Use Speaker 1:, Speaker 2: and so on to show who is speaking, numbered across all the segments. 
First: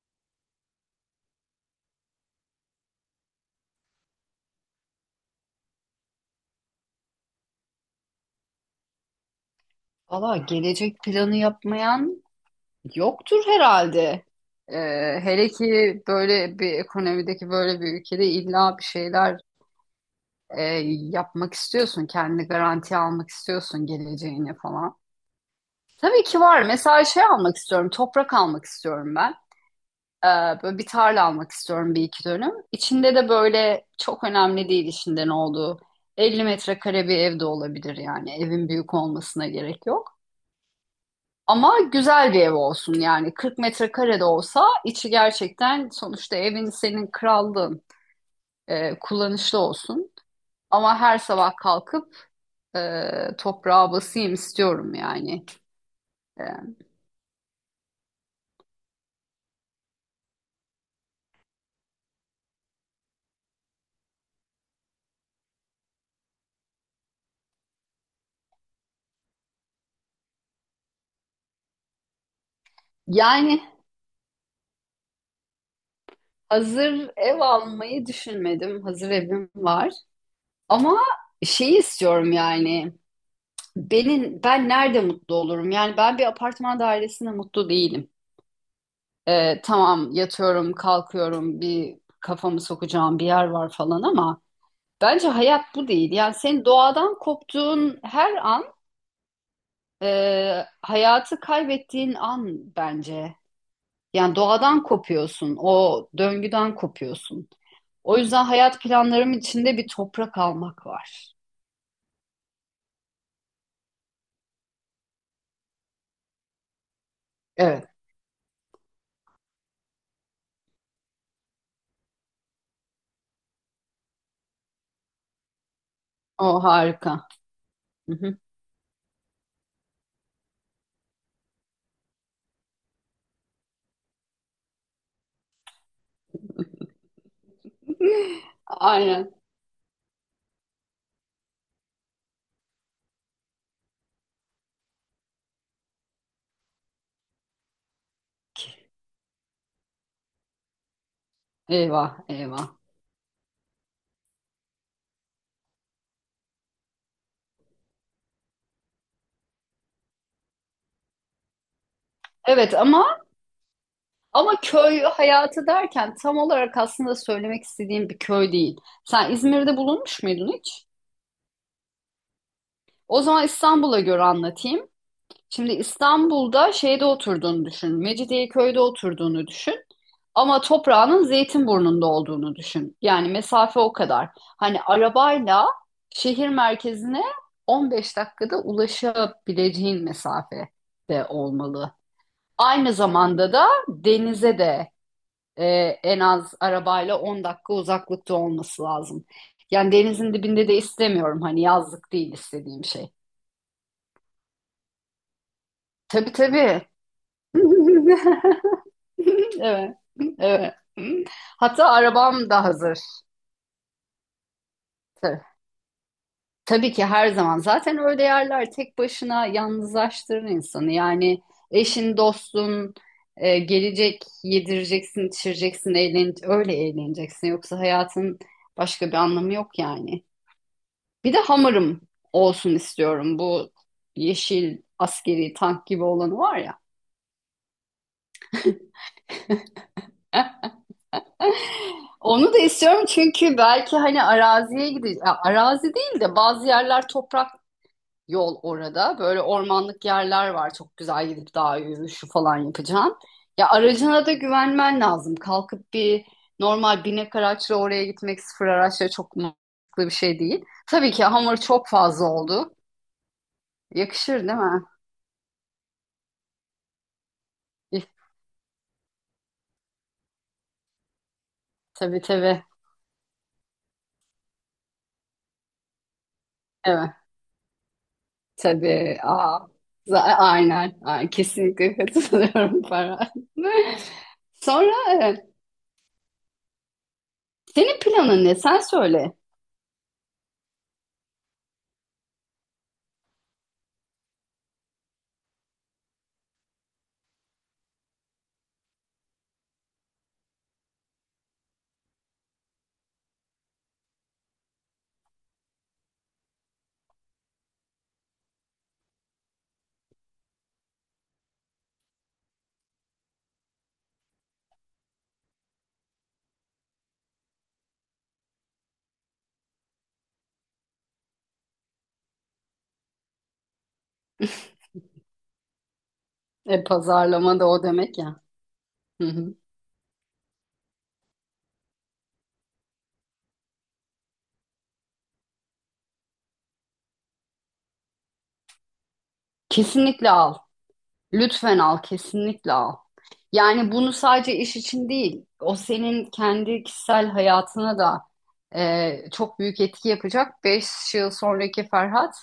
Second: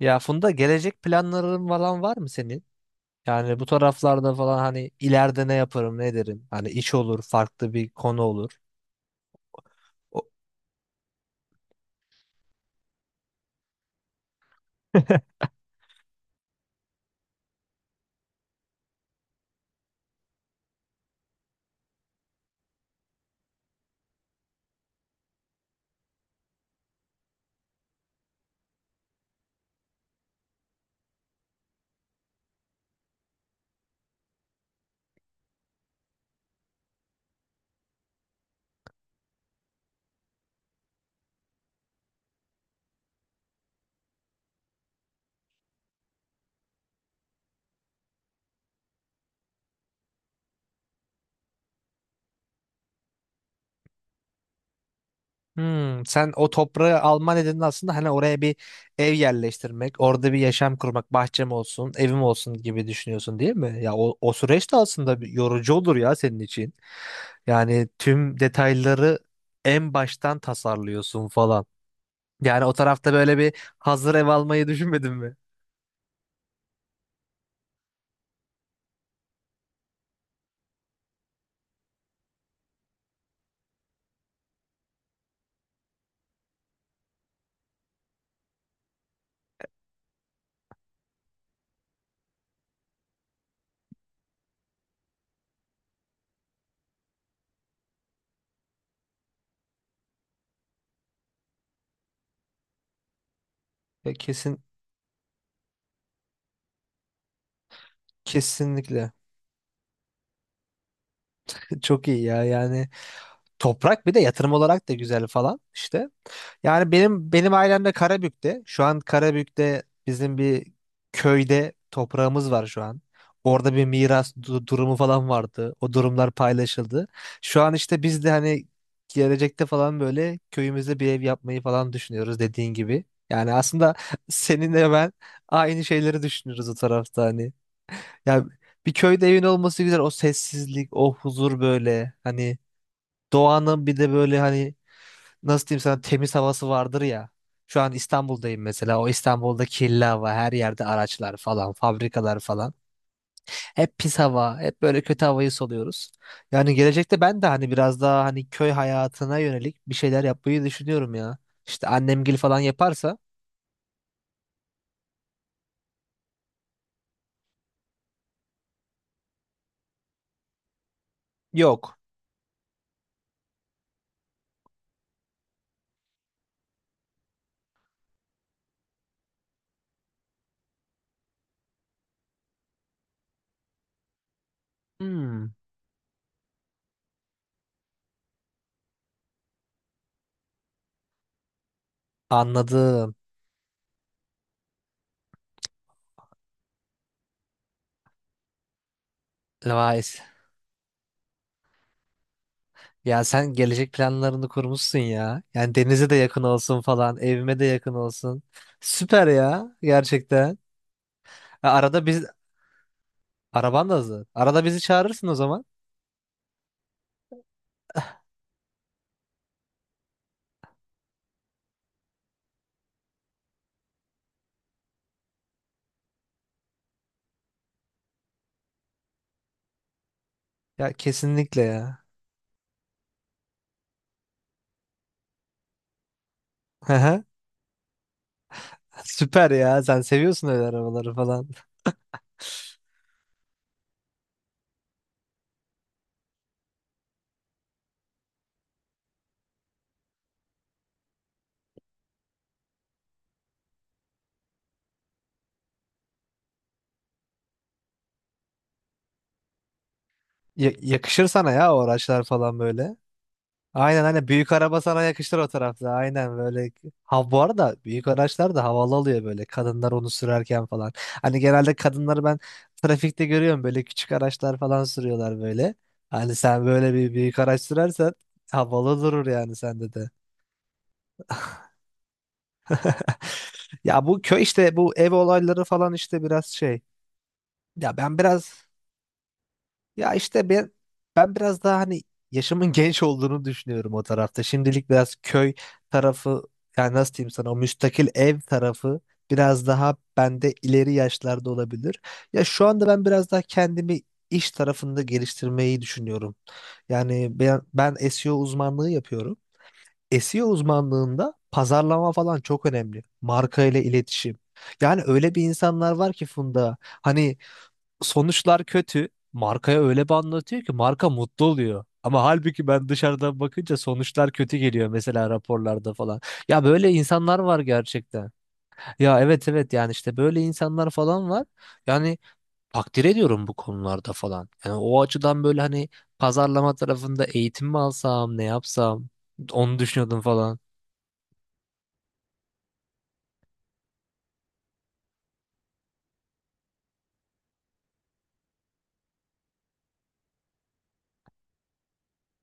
Speaker 1: Ya Funda, gelecek planların falan var mı senin? Yani bu taraflarda falan hani ileride ne yaparım ne derim? Hani iş olur, farklı bir konu olur. O-
Speaker 2: Valla gelecek planı yapmayan yoktur herhalde. Ee, hele ki böyle bir ekonomideki böyle bir ülkede illa bir şeyler e, yapmak istiyorsun. Kendini garantiye almak istiyorsun geleceğini falan. Tabii ki var. Mesela şey almak istiyorum. Toprak almak istiyorum ben. Ee, böyle bir tarla almak istiyorum bir iki dönüm. İçinde de böyle çok önemli değil içinde ne olduğu. 50 metrekare bir ev de olabilir yani. Evin büyük olmasına gerek yok. Ama güzel bir ev olsun yani 40 metrekare de olsa içi gerçekten, sonuçta evin senin krallığın, kullanışlı olsun. Ama her sabah kalkıp e, toprağa basayım istiyorum yani.
Speaker 1: Hmm, sen
Speaker 2: E,
Speaker 1: o toprağı alma nedenin aslında hani oraya bir ev yerleştirmek, orada bir yaşam kurmak, bahçem olsun, evim olsun gibi düşünüyorsun değil mi? Ya o süreç de aslında bir yorucu olur ya senin için. Yani tüm detayları en baştan tasarlıyorsun falan. Yani o tarafta böyle bir
Speaker 2: yani
Speaker 1: hazır ev almayı düşünmedin mi?
Speaker 2: hazır ev almayı düşünmedim. Hazır evim var. Ama şeyi istiyorum yani. Benim, ben nerede mutlu olurum? Yani ben bir apartman dairesinde mutlu değilim. Tamam, yatıyorum, kalkıyorum, bir kafamı sokacağım bir yer var falan ama bence hayat bu değil. Yani senin doğadan koptuğun her an hayatı kaybettiğin an bence.
Speaker 1: Ya
Speaker 2: Yani
Speaker 1: kesin.
Speaker 2: doğadan kopuyorsun, o döngüden kopuyorsun. O yüzden hayat
Speaker 1: Kesinlikle.
Speaker 2: planlarım içinde bir toprak almak var.
Speaker 1: Çok iyi ya. Yani toprak bir de yatırım olarak da güzel falan işte. Yani benim ailem
Speaker 2: Evet.
Speaker 1: de Karabük'te. Şu an Karabük'te bizim bir köyde toprağımız var şu an. Orada bir miras durumu falan vardı. O durumlar
Speaker 2: O
Speaker 1: paylaşıldı.
Speaker 2: harika.
Speaker 1: Şu an işte
Speaker 2: Hı
Speaker 1: biz de
Speaker 2: hı.
Speaker 1: hani gelecekte falan böyle köyümüzde bir ev yapmayı falan düşünüyoruz dediğin gibi. Yani aslında seninle ben aynı şeyleri düşünüyoruz o tarafta hani. Ya bir köyde
Speaker 2: Aynen.
Speaker 1: evin olması güzel. O sessizlik, o huzur böyle. Hani doğanın bir de böyle hani nasıl diyeyim sana, temiz havası vardır ya. Şu an İstanbul'dayım mesela. O İstanbul'da kirli hava, her yerde araçlar falan,
Speaker 2: Eyvah,
Speaker 1: fabrikalar falan.
Speaker 2: eyvah.
Speaker 1: Hep pis hava, hep böyle kötü havayı soluyoruz. Yani gelecekte ben de hani biraz daha hani köy hayatına yönelik bir şeyler yapmayı düşünüyorum ya. İşte annemgil falan
Speaker 2: Evet,
Speaker 1: yaparsa.
Speaker 2: ama köy hayatı derken tam olarak aslında söylemek istediğim bir köy değil. Sen İzmir'de bulunmuş muydun hiç?
Speaker 1: Yok.
Speaker 2: O zaman İstanbul'a göre anlatayım. Şimdi İstanbul'da şeyde oturduğunu düşün. Mecidiyeköy'de oturduğunu düşün. Ama toprağının Zeytinburnu'nda olduğunu düşün. Yani mesafe o kadar. Hani
Speaker 1: Hmm,
Speaker 2: arabayla şehir merkezine 15 dakikada ulaşabileceğin mesafede olmalı. Aynı
Speaker 1: anladım.
Speaker 2: zamanda da denize de e, en az arabayla 10 dakika uzaklıkta olması lazım. Yani
Speaker 1: Vay.
Speaker 2: denizin dibinde de istemiyorum, hani yazlık değil istediğim şey.
Speaker 1: Ya sen gelecek planlarını kurmuşsun ya. Yani denize de
Speaker 2: Tabii,
Speaker 1: yakın olsun
Speaker 2: tabii.
Speaker 1: falan, evime de yakın olsun. Süper ya
Speaker 2: Evet.
Speaker 1: gerçekten.
Speaker 2: Evet.
Speaker 1: Ha,
Speaker 2: Hatta
Speaker 1: arada biz,
Speaker 2: arabam da hazır.
Speaker 1: araban da hazır. Arada bizi çağırırsın o
Speaker 2: Ta-
Speaker 1: zaman.
Speaker 2: Tabii ki her zaman. Zaten öyle yerler tek başına yalnızlaştırır insanı. Yani eşin, dostun gelecek, yedireceksin, içireceksin, eğlen, öyle eğleneceksin. Yoksa hayatın başka bir anlamı yok yani.
Speaker 1: Ya
Speaker 2: Bir de
Speaker 1: kesinlikle
Speaker 2: hamırım
Speaker 1: ya.
Speaker 2: olsun istiyorum. Bu yeşil askeri tank gibi olanı var ya.
Speaker 1: Hı Süper ya. Sen seviyorsun öyle arabaları falan.
Speaker 2: Onu da istiyorum çünkü belki hani araziye gideceğiz. Arazi değil de bazı yerler toprak yol orada. Böyle ormanlık yerler var. Çok güzel, gidip dağ yürüyüşü falan yapacaksın. Ya aracına da güvenmen lazım. Kalkıp bir normal binek araçla oraya gitmek, sıfır araçla, çok mantıklı bir şey değil.
Speaker 1: Ya-
Speaker 2: Tabii ki
Speaker 1: yakışır sana
Speaker 2: hamur
Speaker 1: ya o
Speaker 2: çok
Speaker 1: araçlar
Speaker 2: fazla
Speaker 1: falan
Speaker 2: oldu.
Speaker 1: böyle. Aynen aynen,
Speaker 2: Yakışır
Speaker 1: büyük
Speaker 2: değil
Speaker 1: araba
Speaker 2: mi?
Speaker 1: sana yakışır o tarafta. Aynen böyle. Ha, bu arada
Speaker 2: İh,
Speaker 1: büyük araçlar da havalı oluyor böyle, kadınlar onu sürerken falan. Hani genelde
Speaker 2: tabii,
Speaker 1: kadınları ben
Speaker 2: tabii.
Speaker 1: trafikte görüyorum böyle, küçük araçlar falan sürüyorlar böyle. Hani sen böyle
Speaker 2: Evet.
Speaker 1: bir büyük araç sürersen havalı
Speaker 2: Tabii.
Speaker 1: durur yani
Speaker 2: Aa,
Speaker 1: sende de.
Speaker 2: aynen. Aynen. Kesinlikle katılıyorum Farah.
Speaker 1: Ya bu köy işte bu
Speaker 2: Sonra
Speaker 1: ev
Speaker 2: e,
Speaker 1: olayları falan işte biraz şey. Ya
Speaker 2: senin
Speaker 1: ben
Speaker 2: planın ne?
Speaker 1: biraz,
Speaker 2: Sen söyle.
Speaker 1: ya işte ben biraz daha hani yaşımın genç olduğunu düşünüyorum o tarafta. Şimdilik biraz köy tarafı, yani nasıl diyeyim sana, o müstakil ev tarafı biraz daha bende ileri yaşlarda olabilir. Ya şu anda ben biraz daha kendimi iş tarafında geliştirmeyi düşünüyorum. Yani ben SEO uzmanlığı yapıyorum. SEO uzmanlığında pazarlama falan çok önemli. Marka ile iletişim. Yani öyle bir insanlar var ki Funda, hani sonuçlar kötü. Markaya öyle bir anlatıyor ki marka mutlu oluyor. Ama halbuki ben dışarıdan bakınca sonuçlar kötü geliyor mesela raporlarda falan. Ya
Speaker 2: E,
Speaker 1: böyle insanlar
Speaker 2: pazarlama
Speaker 1: var
Speaker 2: da o demek
Speaker 1: gerçekten.
Speaker 2: ya.
Speaker 1: Ya
Speaker 2: Hı
Speaker 1: evet
Speaker 2: hı.
Speaker 1: evet, yani işte böyle insanlar falan var. Yani takdir ediyorum bu konularda falan. Yani o açıdan böyle hani pazarlama tarafında eğitim mi alsam, ne yapsam onu düşünüyordum
Speaker 2: Kesinlikle al.
Speaker 1: falan.
Speaker 2: Lütfen al. Kesinlikle al. Yani bunu sadece iş için değil. O, senin kendi kişisel hayatına da çok büyük etki yapacak. 5 yıl sonraki Ferhat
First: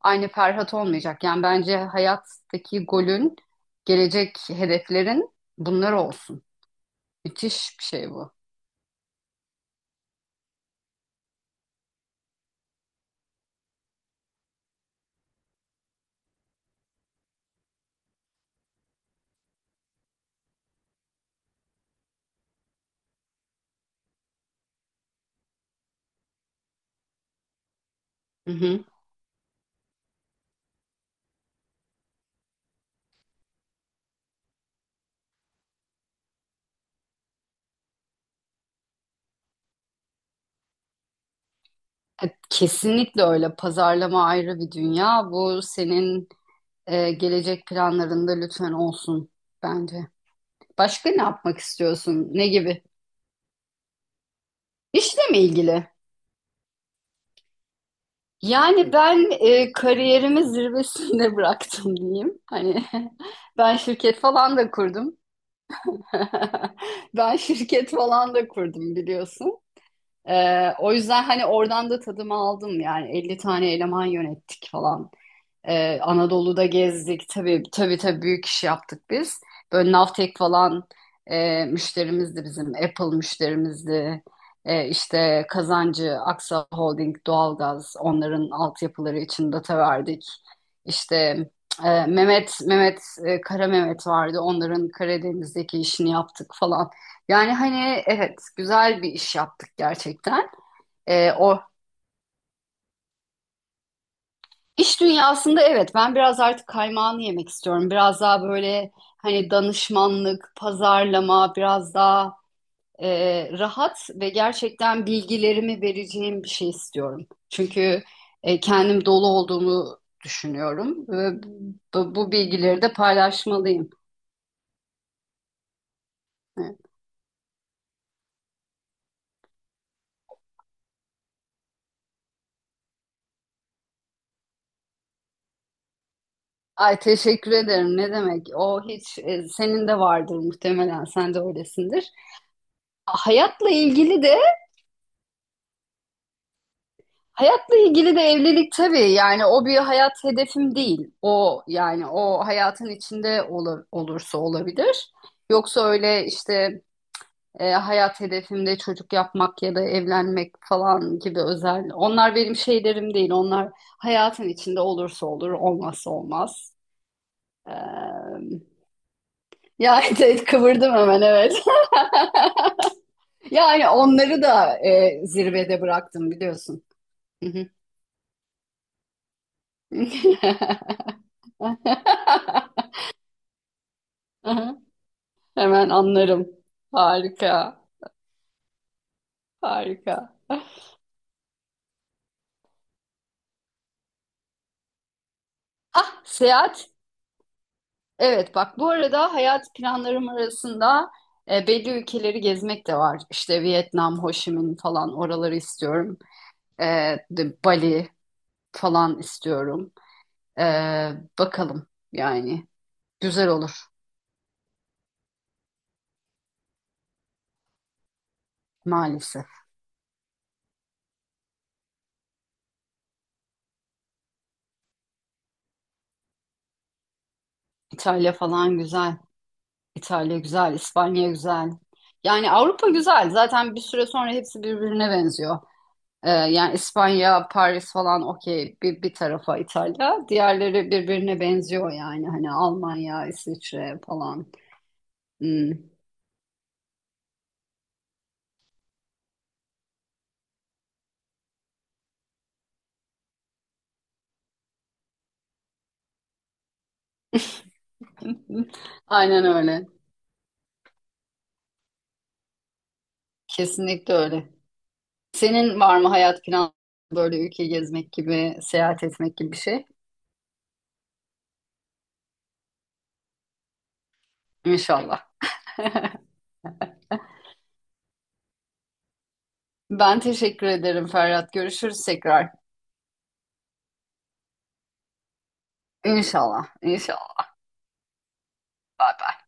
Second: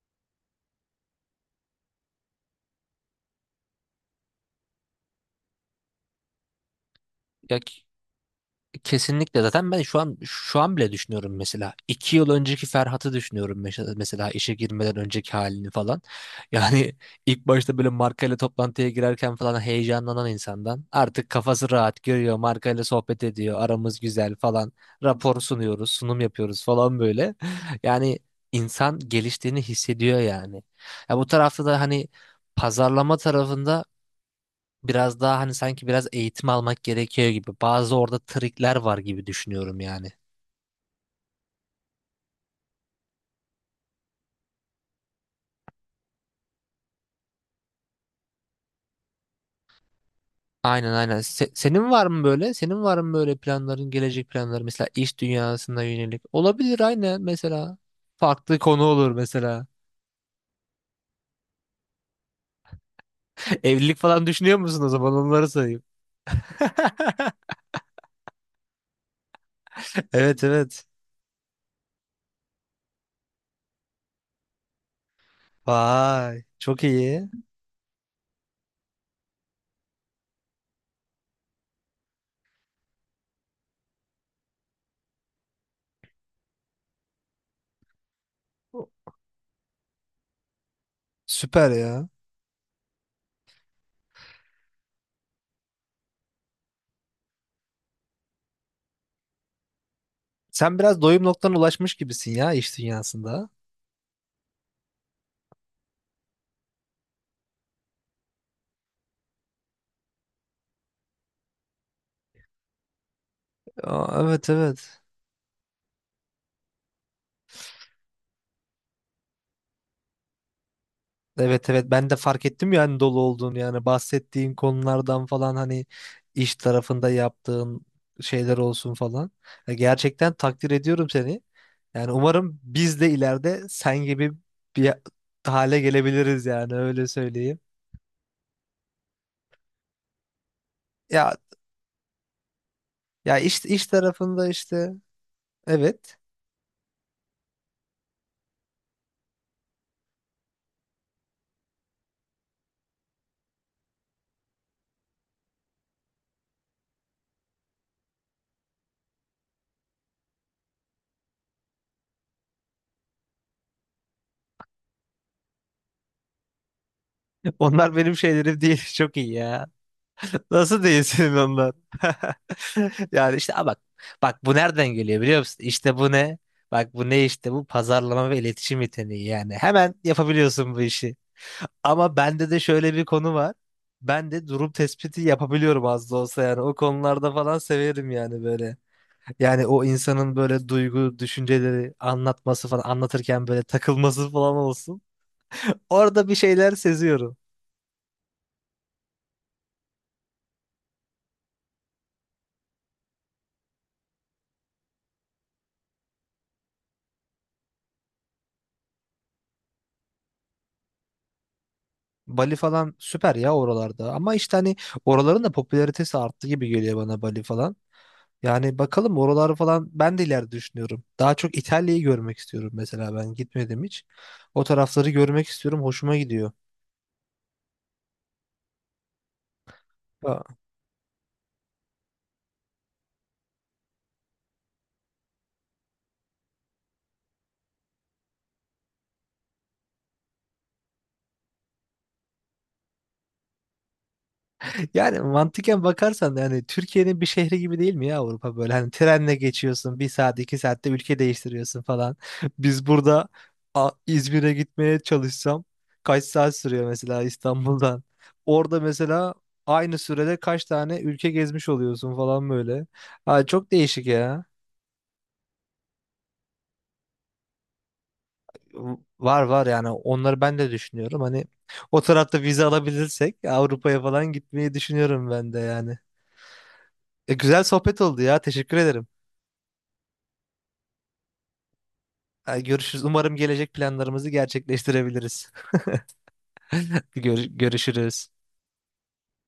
Speaker 2: aynı Ferhat olmayacak. Yani bence hayattaki golün, gelecek hedeflerin bunlar olsun.
Speaker 1: Ya
Speaker 2: Müthiş bir şey bu.
Speaker 1: kesinlikle. Zaten ben şu an bile düşünüyorum mesela. İki yıl önceki Ferhat'ı düşünüyorum, mesela işe girmeden önceki halini falan. Yani ilk başta böyle markayla toplantıya girerken falan heyecanlanan insandan artık kafası rahat görüyor, markayla sohbet ediyor, aramız güzel falan, rapor sunuyoruz, sunum yapıyoruz falan böyle. Yani
Speaker 2: Hı hı.
Speaker 1: insan geliştiğini hissediyor yani. Ya bu tarafta da hani pazarlama tarafında biraz daha hani sanki biraz eğitim almak gerekiyor gibi. Bazı orada trikler var gibi düşünüyorum yani.
Speaker 2: Kesinlikle öyle. Pazarlama ayrı bir dünya. Bu senin gelecek planlarında lütfen olsun bence.
Speaker 1: Aynen
Speaker 2: Başka
Speaker 1: aynen.
Speaker 2: ne yapmak
Speaker 1: Senin var mı
Speaker 2: istiyorsun? Ne
Speaker 1: böyle? Senin
Speaker 2: gibi?
Speaker 1: var mı böyle planların, gelecek planları, mesela iş
Speaker 2: İşle mi
Speaker 1: dünyasına
Speaker 2: ilgili?
Speaker 1: yönelik? Olabilir aynen mesela. Farklı konu
Speaker 2: Yani
Speaker 1: olur
Speaker 2: ben
Speaker 1: mesela.
Speaker 2: kariyerimi zirvesinde bıraktım diyeyim. Hani ben
Speaker 1: Evlilik
Speaker 2: şirket
Speaker 1: falan düşünüyor
Speaker 2: falan da
Speaker 1: musun o zaman?
Speaker 2: kurdum.
Speaker 1: Onları sayayım.
Speaker 2: Ben şirket falan da kurdum biliyorsun.
Speaker 1: Evet
Speaker 2: E,
Speaker 1: evet.
Speaker 2: o yüzden hani oradan da tadımı aldım, yani 50 tane eleman yönettik falan. Ee,
Speaker 1: Vay,
Speaker 2: Anadolu'da
Speaker 1: çok iyi.
Speaker 2: gezdik. Tabii, tabii, tabii, büyük iş yaptık biz. Böyle Navtek falan müşterimizdi bizim. Apple müşterimizdi. E, işte Kazancı, Aksa Holding, Doğalgaz, onların altyapıları için data verdik. İşte
Speaker 1: Süper ya.
Speaker 2: Kara Mehmet vardı. Onların Karadeniz'deki işini yaptık falan. Yani hani evet, güzel bir iş yaptık gerçekten.
Speaker 1: Sen biraz doyum
Speaker 2: E,
Speaker 1: noktana
Speaker 2: O
Speaker 1: ulaşmış gibisin ya iş dünyasında.
Speaker 2: İş dünyasında evet, ben biraz artık kaymağını yemek istiyorum. Biraz daha böyle hani danışmanlık, pazarlama, biraz daha e, rahat
Speaker 1: Aa,
Speaker 2: ve
Speaker 1: evet evet.
Speaker 2: gerçekten bilgilerimi vereceğim bir şey istiyorum. Çünkü kendim dolu olduğumu düşünüyorum ve
Speaker 1: Evet evet, ben
Speaker 2: bu,
Speaker 1: de
Speaker 2: bu
Speaker 1: fark ettim
Speaker 2: bilgileri de
Speaker 1: yani dolu olduğunu, yani
Speaker 2: paylaşmalıyım.
Speaker 1: bahsettiğin konulardan falan hani iş
Speaker 2: Evet.
Speaker 1: tarafında yaptığın şeyler olsun falan. Ya gerçekten takdir ediyorum seni. Yani umarım biz de ileride sen gibi bir hale gelebiliriz, yani
Speaker 2: Ay,
Speaker 1: öyle
Speaker 2: teşekkür
Speaker 1: söyleyeyim.
Speaker 2: ederim. Ne demek? O hiç, senin de vardır muhtemelen. Sen
Speaker 1: Ya
Speaker 2: de öylesindir.
Speaker 1: ya, iş
Speaker 2: Hayatla
Speaker 1: iş
Speaker 2: ilgili de,
Speaker 1: tarafında işte evet.
Speaker 2: hayatla ilgili de evlilik tabii, yani o bir hayat hedefim değil. O, yani o hayatın içinde olur, olursa olabilir. Yoksa öyle işte hayat hedefimde çocuk yapmak ya da evlenmek falan gibi özel, onlar benim şeylerim değil. Onlar hayatın içinde olursa olur, olmazsa olmaz. Ee,
Speaker 1: Onlar benim şeylerim değil. Çok iyi ya.
Speaker 2: ya evet,
Speaker 1: Nasıl
Speaker 2: kıvırdım hemen,
Speaker 1: değilsin
Speaker 2: evet.
Speaker 1: ondan? Yani işte a bak
Speaker 2: Yani
Speaker 1: bak
Speaker 2: onları
Speaker 1: bu
Speaker 2: da
Speaker 1: nereden geliyor biliyor musun?
Speaker 2: zirvede
Speaker 1: İşte bu
Speaker 2: bıraktım
Speaker 1: ne?
Speaker 2: biliyorsun.
Speaker 1: Bak bu ne işte, bu
Speaker 2: Hı
Speaker 1: pazarlama ve iletişim yeteneği yani. Hemen
Speaker 2: hı.
Speaker 1: yapabiliyorsun bu işi. Ama bende de şöyle bir konu var. Ben de durum tespiti yapabiliyorum
Speaker 2: Hemen
Speaker 1: az da olsa
Speaker 2: anlarım.
Speaker 1: yani. O konularda falan
Speaker 2: Harika,
Speaker 1: severim yani böyle. Yani o
Speaker 2: harika.
Speaker 1: insanın böyle duygu, düşünceleri anlatması falan, anlatırken böyle takılması falan olsun.
Speaker 2: Ah,
Speaker 1: Orada bir şeyler
Speaker 2: seyahat.
Speaker 1: seziyorum.
Speaker 2: Evet, bak, bu arada hayat planlarım arasında belli ülkeleri gezmek de var. İşte Vietnam, Ho Chi Minh falan, oraları istiyorum. E, Bali falan istiyorum. E, bakalım
Speaker 1: Bali
Speaker 2: yani,
Speaker 1: falan süper
Speaker 2: güzel
Speaker 1: ya
Speaker 2: olur
Speaker 1: oralarda. Ama işte hani oraların da popülaritesi arttı gibi geliyor bana, Bali falan. Yani bakalım,
Speaker 2: maalesef.
Speaker 1: oraları falan ben de ileride düşünüyorum. Daha çok İtalya'yı görmek istiyorum, mesela ben gitmedim hiç. O tarafları görmek istiyorum. Hoşuma gidiyor.
Speaker 2: İtalya falan güzel. İtalya güzel, İspanya güzel. Yani Avrupa güzel. Zaten bir süre sonra hepsi birbirine benziyor. Yani İspanya, Paris falan okey, bir tarafa İtalya. Diğerleri birbirine benziyor yani. Hani Almanya, İsviçre falan.
Speaker 1: Yani
Speaker 2: Hmm.
Speaker 1: mantıken bakarsan da yani Türkiye'nin bir şehri gibi değil mi ya Avrupa, böyle hani trenle geçiyorsun bir saat iki saatte ülke değiştiriyorsun falan. Biz burada İzmir'e gitmeye çalışsam kaç saat sürüyor mesela İstanbul'dan. Orada mesela
Speaker 2: Aynen öyle.
Speaker 1: aynı sürede kaç tane ülke gezmiş oluyorsun falan böyle. Ha, çok değişik
Speaker 2: Kesinlikle
Speaker 1: ya.
Speaker 2: öyle. Senin var mı hayat planı böyle ülke gezmek gibi, seyahat etmek
Speaker 1: Var
Speaker 2: gibi bir
Speaker 1: var,
Speaker 2: şey?
Speaker 1: yani onları ben de düşünüyorum. Hani o tarafta vize alabilirsek Avrupa'ya falan gitmeyi
Speaker 2: İnşallah.
Speaker 1: düşünüyorum ben de yani. E, güzel sohbet oldu ya. Teşekkür ederim.
Speaker 2: Ben teşekkür ederim Ferhat. Görüşürüz tekrar.
Speaker 1: Ay, görüşürüz. Umarım gelecek planlarımızı gerçekleştirebiliriz.
Speaker 2: İnşallah. İnşallah.
Speaker 1: Görüşürüz.
Speaker 2: Bye bye.